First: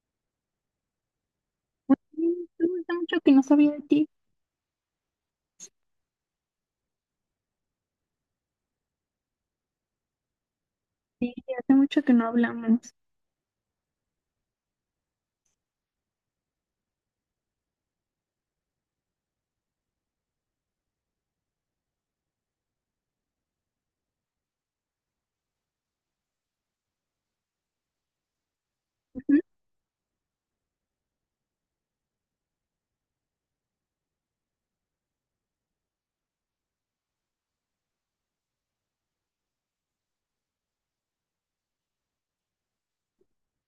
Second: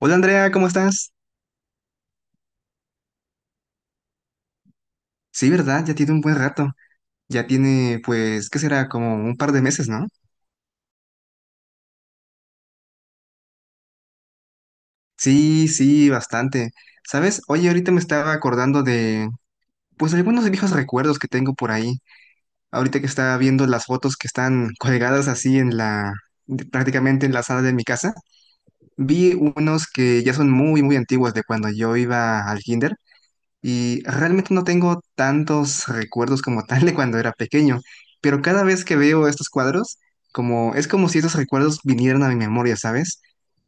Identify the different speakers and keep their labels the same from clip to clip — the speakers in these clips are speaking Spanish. Speaker 1: Hola Andrea, ¿cómo estás?
Speaker 2: Muy bien, tú. Hace mucho que no sabía de ti.
Speaker 1: Sí, ¿verdad? Ya tiene un buen rato. Ya tiene, pues, ¿qué será? Como un par de meses, ¿no?
Speaker 2: Sí, hace mucho que no hablamos.
Speaker 1: Sí, sí, bastante. ¿Sabes? Oye, ahorita me estaba acordando de, pues, algunos viejos recuerdos que tengo por ahí. Ahorita que estaba viendo las fotos que están colgadas así en la, prácticamente en la sala de mi casa, vi
Speaker 2: Ujú,
Speaker 1: unos que ya son muy, muy antiguos de cuando yo iba al kinder. Y realmente no tengo tantos recuerdos como tal de cuando era pequeño, pero cada vez que veo estos cuadros, como es como si esos recuerdos vinieran a mi memoria, ¿sabes?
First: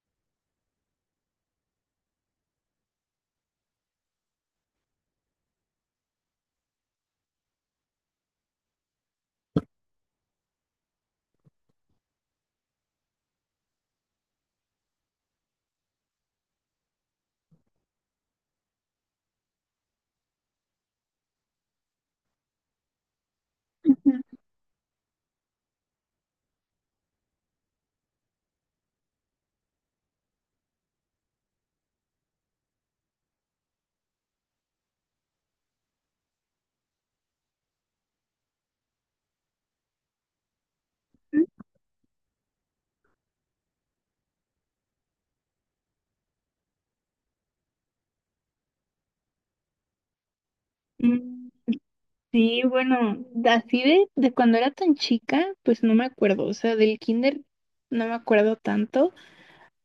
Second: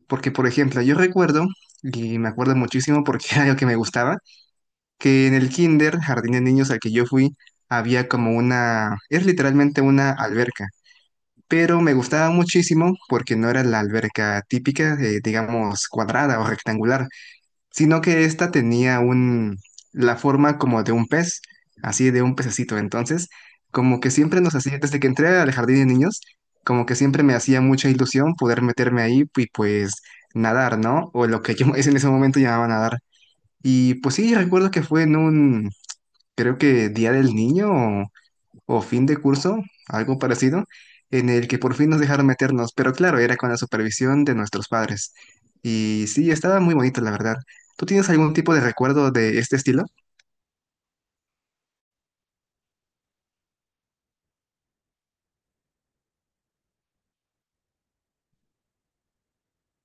Speaker 1: Porque, por ejemplo, yo recuerdo, y me acuerdo muchísimo porque era algo que me gustaba, que en el kinder, jardín de niños al que yo fui, había como una, es literalmente una alberca, pero me gustaba muchísimo porque no era la alberca típica, digamos, cuadrada o rectangular sino que esta tenía un, la forma como de un pez, así de un pececito. Entonces, como que
Speaker 2: ujú,
Speaker 1: siempre nos hacía, desde que entré al jardín de niños, como que siempre me hacía mucha ilusión poder meterme ahí y pues nadar, ¿no? O lo que yo en ese momento llamaba nadar. Y pues sí, recuerdo que fue en un, creo que Día del Niño o fin de curso, algo parecido, en
Speaker 2: ujú.
Speaker 1: el que por fin nos dejaron meternos, pero claro, era con la supervisión de nuestros padres. Y sí, estaba muy bonito, la verdad. ¿Tú tienes algún tipo de recuerdo de este estilo?
Speaker 2: Mm. Sí, bueno, así de cuando era tan chica, pues no me acuerdo. O sea, del kinder no me acuerdo tanto.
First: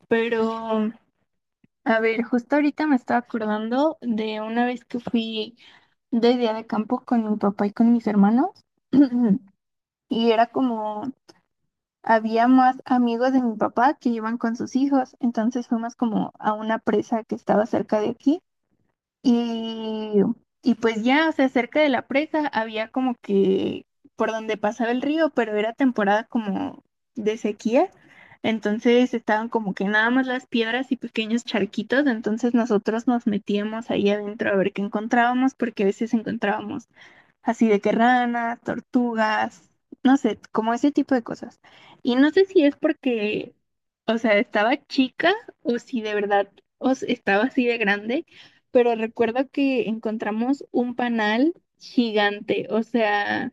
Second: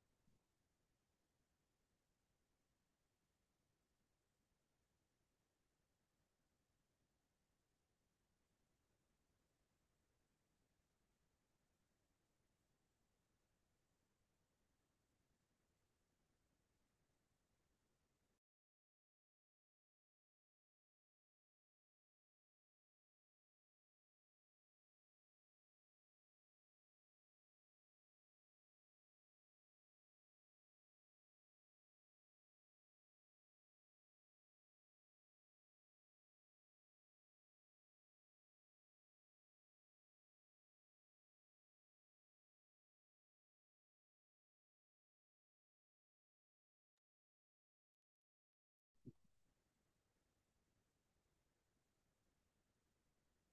Speaker 2: Pero, a ver, justo ahorita me estaba acordando de una vez que fui de día de campo con mi papá y con mis hermanos. Y era como había más amigos de mi papá que iban con sus hijos, entonces fuimos como a una presa que estaba cerca de aquí y, y pues ya, o sea, cerca de la presa había como que por donde pasaba el río, pero era temporada como de sequía, entonces estaban como que nada más las piedras y pequeños charquitos. Entonces nosotros nos metíamos ahí adentro a ver qué encontrábamos, porque a veces encontrábamos así de que ranas, tortugas, no sé, como ese tipo de cosas. Y no sé si es porque, o sea, estaba chica o si de verdad estaba así de grande, pero recuerdo que encontramos un panal gigante. O sea,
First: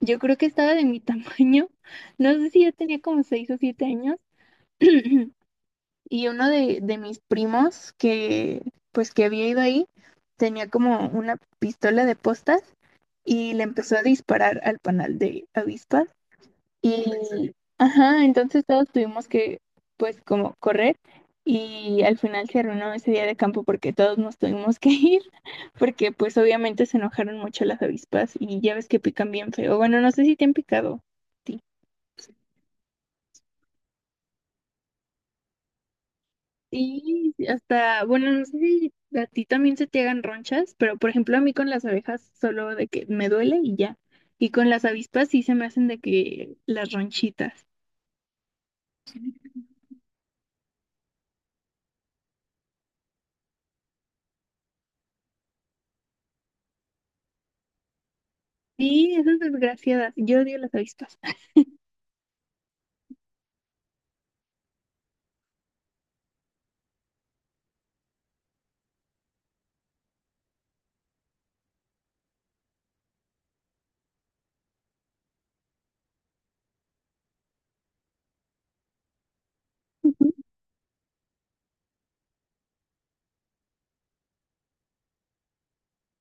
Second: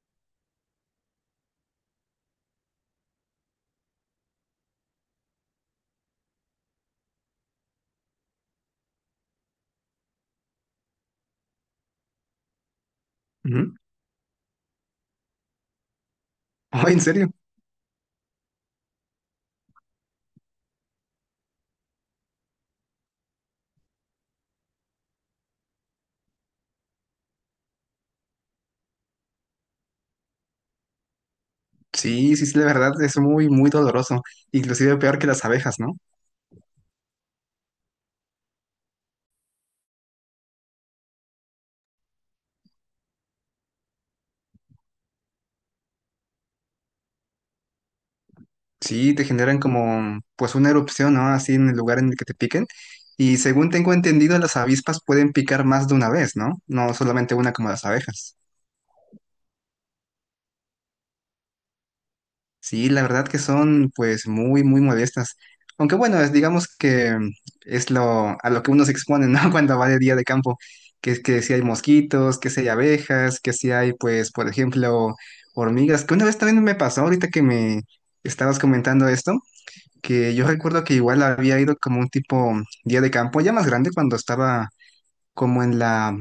Speaker 2: yo creo que estaba de mi tamaño, no sé si yo tenía como seis o siete años. Y uno de mis primos que, pues, que había ido ahí, tenía como una pistola de postas y le
Speaker 1: Ujú.
Speaker 2: empezó a disparar al panal de avispas.
Speaker 1: Ay, ¿en serio?
Speaker 2: Y, ajá, entonces todos tuvimos que, pues, como correr. Y al final se arruinó ese día de campo porque todos nos tuvimos que ir, porque pues obviamente se enojaron mucho las avispas y ya ves que pican bien feo. Bueno, no sé si te han picado. Sí.
Speaker 1: Sí, sí, sí, la verdad es muy, muy doloroso, inclusive peor que las abejas, ¿no?
Speaker 2: Sí, sí, hasta, bueno, no sé si a ti también se te hagan ronchas, pero por ejemplo a mí con las abejas solo de que me duele y ya. Y con las avispas sí se me hacen de que las ronchitas.
Speaker 1: Sí, te generan como, pues, una erupción, ¿no? Así en el lugar en el que te piquen. Y según tengo entendido, las avispas pueden picar más de una vez, ¿no? No solamente una como las abejas.
Speaker 2: Sí, esas desgraciadas. Yo odio las avispas.
Speaker 1: Sí, la verdad que son pues muy, muy modestas. Aunque bueno, es, digamos que es lo, a lo que uno se expone, ¿no? Cuando va de día de campo, que si hay mosquitos, que si hay abejas, que si hay pues, por ejemplo, hormigas, que una vez también me pasó, ahorita que me estabas comentando esto, que yo recuerdo que igual había ido como un tipo día de campo, ya más grande, cuando estaba como en la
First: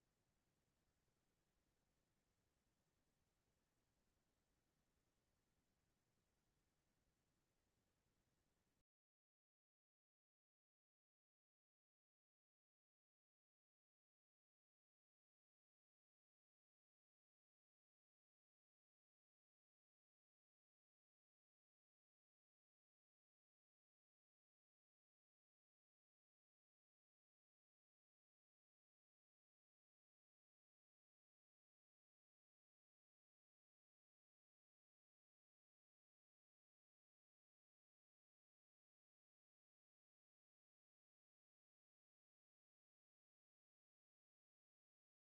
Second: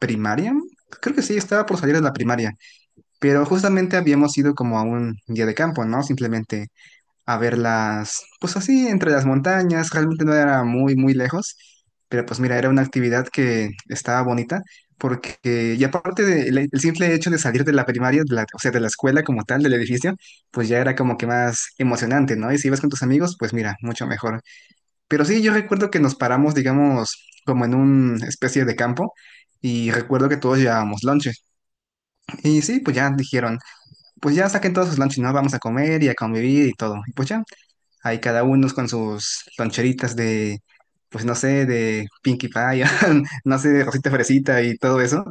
Speaker 1: primaria. Creo que sí, estaba por salir de la primaria, pero justamente habíamos ido como a un día de campo, ¿no? Simplemente a verlas, pues así, entre las montañas, realmente no era muy, muy lejos, pero pues mira, era una actividad que estaba bonita, porque, y aparte del el simple hecho de salir de la primaria, de la- o sea, de la escuela como tal, del edificio, pues ya era como que más emocionante, ¿no? Y si ibas con tus amigos, pues mira, mucho mejor. Pero sí, yo recuerdo que nos paramos, digamos, como en una especie de campo. Y recuerdo que todos llevábamos lonche. Y sí, pues ya dijeron, pues ya saquen todos sus lonches, ¿no? Vamos a comer y a convivir y todo. Y pues ya, ahí cada uno con sus loncheritas de, pues no sé, de Pinkie Pie, no sé, de Rosita Fresita y todo eso.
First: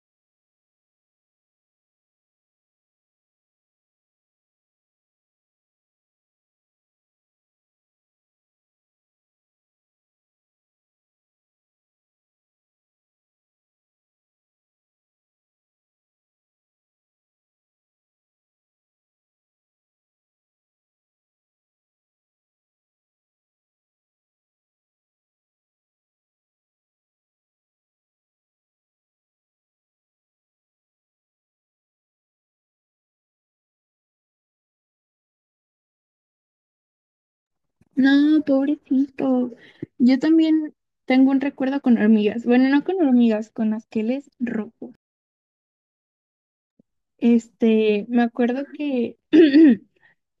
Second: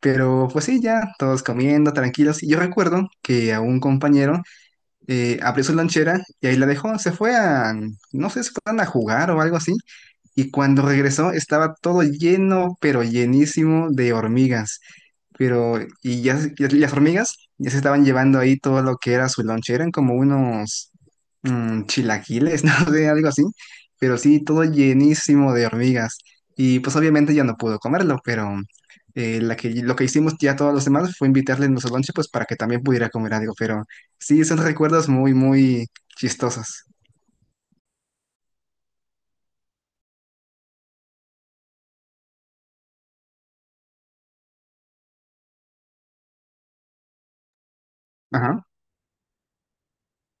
Speaker 1: Pero pues sí, ya, todos comiendo, tranquilos. Y yo recuerdo que a un compañero abrió su lonchera y ahí la dejó, se fue a, no sé, se fueron a jugar o algo así. Y cuando regresó estaba todo lleno, pero llenísimo de hormigas. Pero, y ya, se- y las hormigas ya se estaban llevando ahí todo lo que era su lonche, eran como unos chilaquiles, no sé, algo así, pero sí, todo llenísimo de hormigas. Y pues obviamente ya no pudo comerlo, pero la que, lo que hicimos ya todos los demás fue invitarle nuestro lonche pues para que también pudiera comer algo, pero sí, son recuerdos muy, muy chistosos.
Speaker 2: No, pobrecito. Yo también tengo un recuerdo con hormigas. Bueno, no con hormigas, con asqueles rojos. Me acuerdo
Speaker 1: Ajá,
Speaker 2: que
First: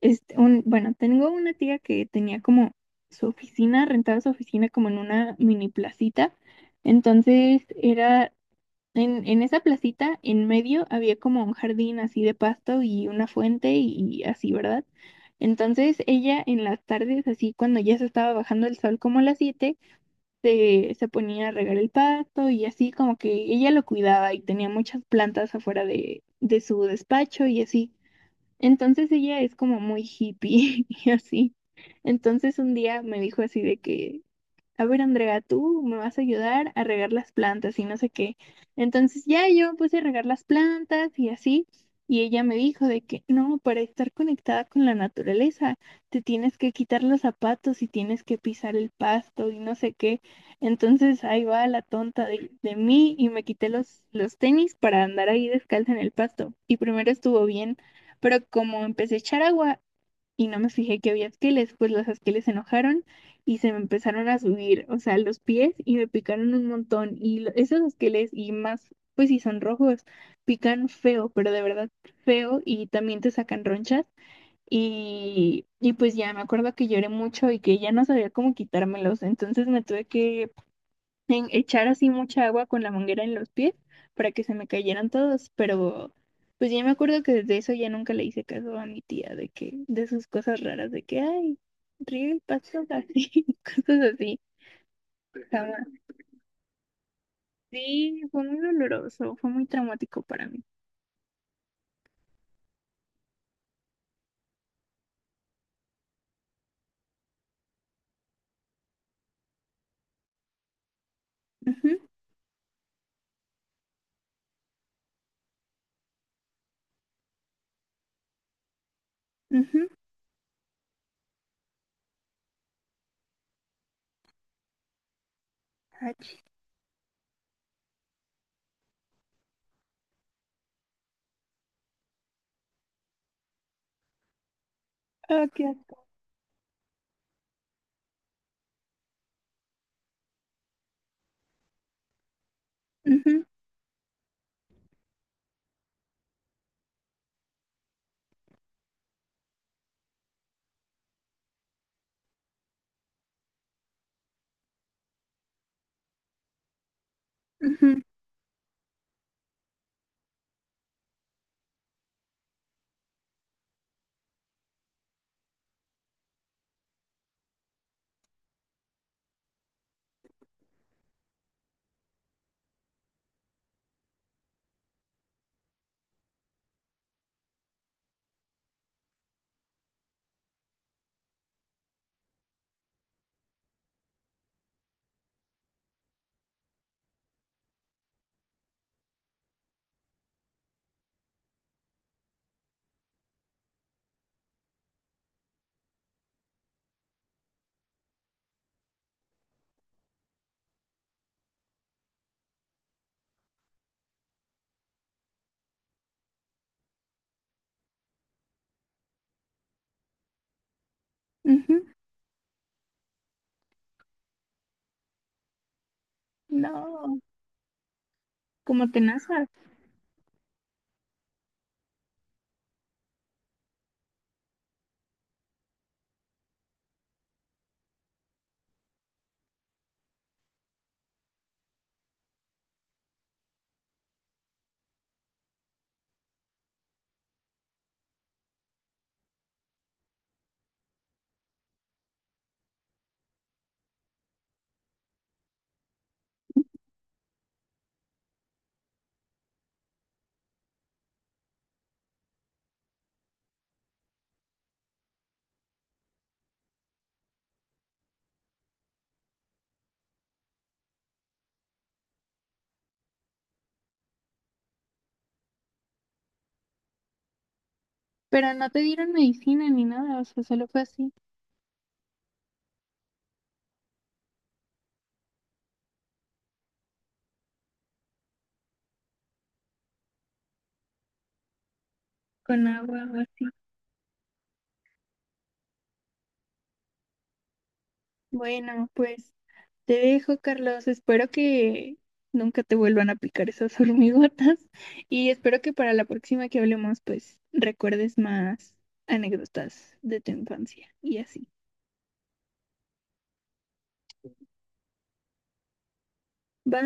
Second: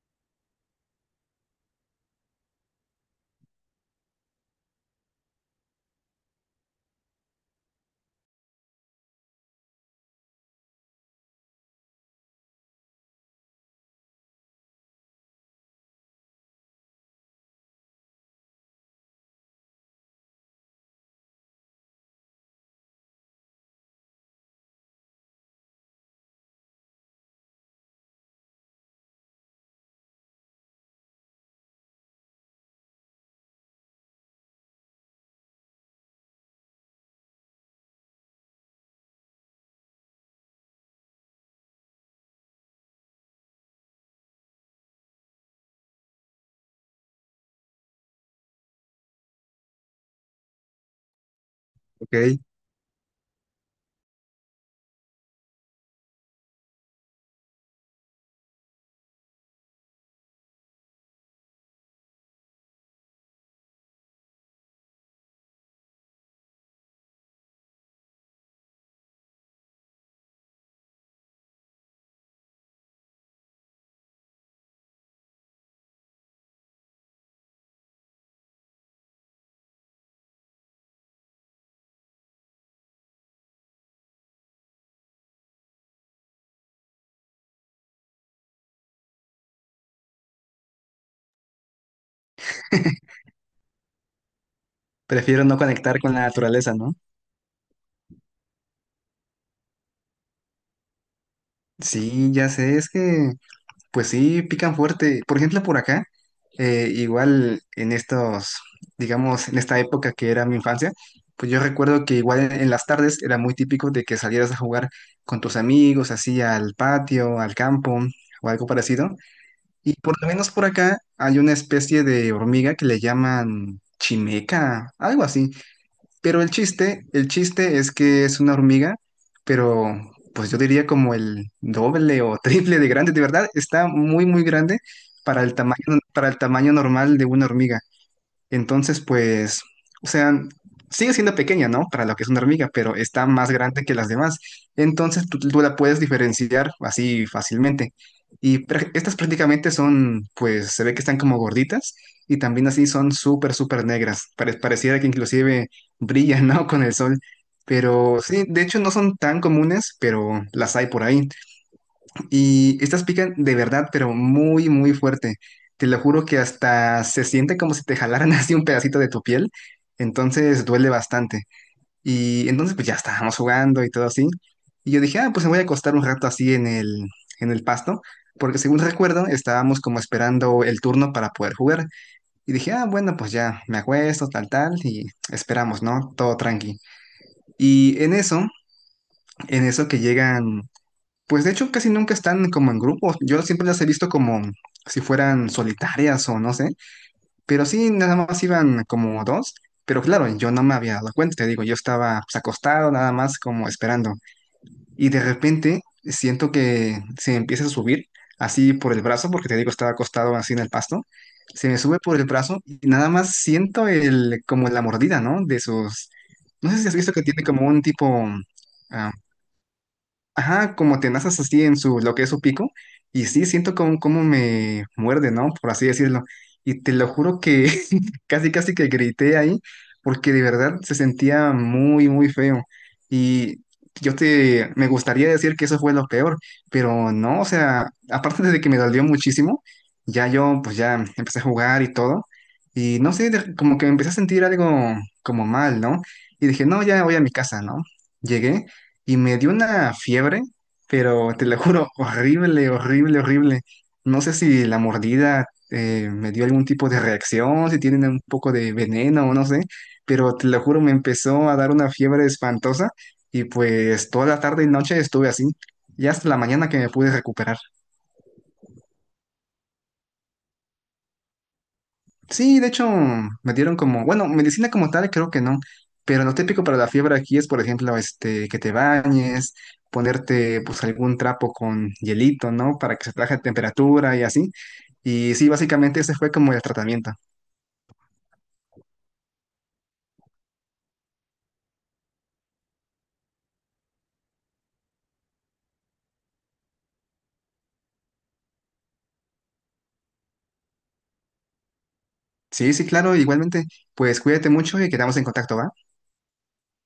Speaker 2: Bueno, tengo una tía que tenía como su oficina, rentaba su oficina como en una mini placita. Entonces era en esa placita, en medio había como un jardín así de pasto y una fuente y así, ¿verdad? Entonces ella en las tardes, así cuando ya se estaba bajando el sol como a las 7 se ponía a regar el pasto y así como que ella lo cuidaba y tenía muchas plantas afuera de su despacho y así. Entonces ella es como muy hippie y así. Entonces un día me dijo así de que, a ver, Andrea, tú me vas a ayudar a regar las plantas y no sé qué. Entonces ya yo me puse a regar las plantas y así, y ella me dijo de que no, para estar conectada con la naturaleza, te tienes que quitar los zapatos y tienes que pisar el pasto y no sé qué. Entonces ahí va la tonta
Speaker 1: ok.
Speaker 2: de mí y me quité los tenis para andar ahí descalza en el pasto. Y primero estuvo bien, pero como empecé a echar agua, y no me fijé que había esqueles, pues los esqueles se enojaron y se me empezaron a subir, o sea, los pies y me picaron un montón. Y esos esqueles y más, pues si son rojos, pican feo, pero de verdad feo, y también te sacan ronchas. Y pues ya me acuerdo que lloré mucho y que ya no sabía cómo quitármelos, entonces me tuve que en echar así mucha agua con la manguera en los pies para que se me cayeran todos. Pero pues ya me acuerdo que desde eso ya nunca le hice caso a mi tía de que, de sus cosas raras, de que, ay, riega el pasto así, cosas así,
Speaker 1: Prefiero no conectar
Speaker 2: jamás.
Speaker 1: con la naturaleza, ¿no?
Speaker 2: Sí, fue muy doloroso, fue muy traumático para mí.
Speaker 1: Sí, ya sé, es que pues sí, pican fuerte. Por ejemplo, por acá, igual en estos, digamos, en esta época que era mi infancia, pues yo
Speaker 2: Ujú,
Speaker 1: recuerdo que igual en las tardes era muy típico de que salieras a jugar con tus amigos, así al patio, al campo o algo parecido.
Speaker 2: ujú,
Speaker 1: Y por lo menos por acá hay una especie de hormiga que le llaman chimeca, algo así,
Speaker 2: ach,
Speaker 1: pero el chiste es que es una hormiga, pero pues yo diría como el doble o triple de grande, de verdad, está muy, muy grande para
Speaker 2: ah,
Speaker 1: el
Speaker 2: qué asco.
Speaker 1: tamaño, para el tamaño normal de una hormiga. Entonces, pues, o sea, sigue siendo pequeña, ¿no? Para lo que es una hormiga, pero está
Speaker 2: Ujú,
Speaker 1: más grande que las demás. Entonces, tú la puedes diferenciar así fácilmente. Y prá- estas prácticamente son, pues, se ve que están como gorditas y también así son súper, súper negras. Pare- pareciera que inclusive brillan, ¿no? Con el sol.
Speaker 2: ujú,
Speaker 1: Pero sí, de hecho no son tan comunes, pero las hay por ahí. Y estas pican de verdad, pero muy, muy fuerte. Te lo juro que hasta se siente como si te jalaran así un pedacito de tu piel. Entonces duele bastante. Y entonces pues ya estábamos jugando y todo así. Y yo dije, ah, pues me voy a acostar un rato así en el pasto. Porque según recuerdo, estábamos como esperando el turno para poder jugar. Y dije, ah, bueno, pues ya me acuesto, tal, tal. Y esperamos, ¿no? Todo tranqui. Y en eso, en eso que llegan pues de hecho casi nunca están como en grupos. Yo siempre las he visto como si fueran solitarias o no sé. Pero sí, nada más iban como dos. Pero claro, yo no me había dado cuenta, te digo, yo estaba pues, acostado nada más como esperando. Y de repente siento que se empieza a subir así por el brazo, porque te digo, estaba acostado así en el pasto. Se
Speaker 2: ujú.
Speaker 1: me sube por el brazo y nada más siento el, como la mordida, ¿no? De sus... No sé si has visto
Speaker 2: No,
Speaker 1: que tiene como un tipo,
Speaker 2: como
Speaker 1: ah,
Speaker 2: tenazas.
Speaker 1: ajá, como tenazas así en su, lo que es su pico. Y sí, siento como, como me muerde, ¿no? Por así decirlo. Y te lo juro que casi, casi que grité ahí, porque de verdad se sentía muy, muy feo. Y yo te, me gustaría decir que eso fue lo peor, pero no, o sea, aparte de que me dolió muchísimo, ya yo, pues ya empecé a jugar y todo. Y no sé, de- como que me empecé a sentir algo como mal, ¿no? Y dije, no, ya voy a mi casa, ¿no? Llegué y me dio una fiebre, pero te lo juro, horrible, horrible, horrible. No sé si la mordida me dio algún tipo de reacción, si tienen un poco de veneno o no sé, pero te lo juro, me empezó a dar una fiebre espantosa y pues toda la tarde y noche estuve así, y hasta la mañana que me pude recuperar.
Speaker 2: ¿Pero no te dieron medicina ni nada? O sea, ¿solo fue así,
Speaker 1: Sí, de hecho, me dieron como, bueno, medicina como tal, creo que no, pero lo típico para la fiebre aquí es, por ejemplo, este, que te bañes, ponerte pues algún trapo con hielito,
Speaker 2: con
Speaker 1: ¿no? Para
Speaker 2: agua
Speaker 1: que se
Speaker 2: o
Speaker 1: traje
Speaker 2: así?
Speaker 1: temperatura y así. Y sí, básicamente ese fue como el tratamiento.
Speaker 2: Bueno, pues te dejo, Carlos. Espero que nunca te vuelvan a picar esas hormigotas y espero que para la próxima que hablemos, pues recuerdes más anécdotas de tu infancia y así.
Speaker 1: Sí, sí, claro, igualmente, pues cuídate mucho y quedamos en contacto, ¿va?
Speaker 2: ¿Va?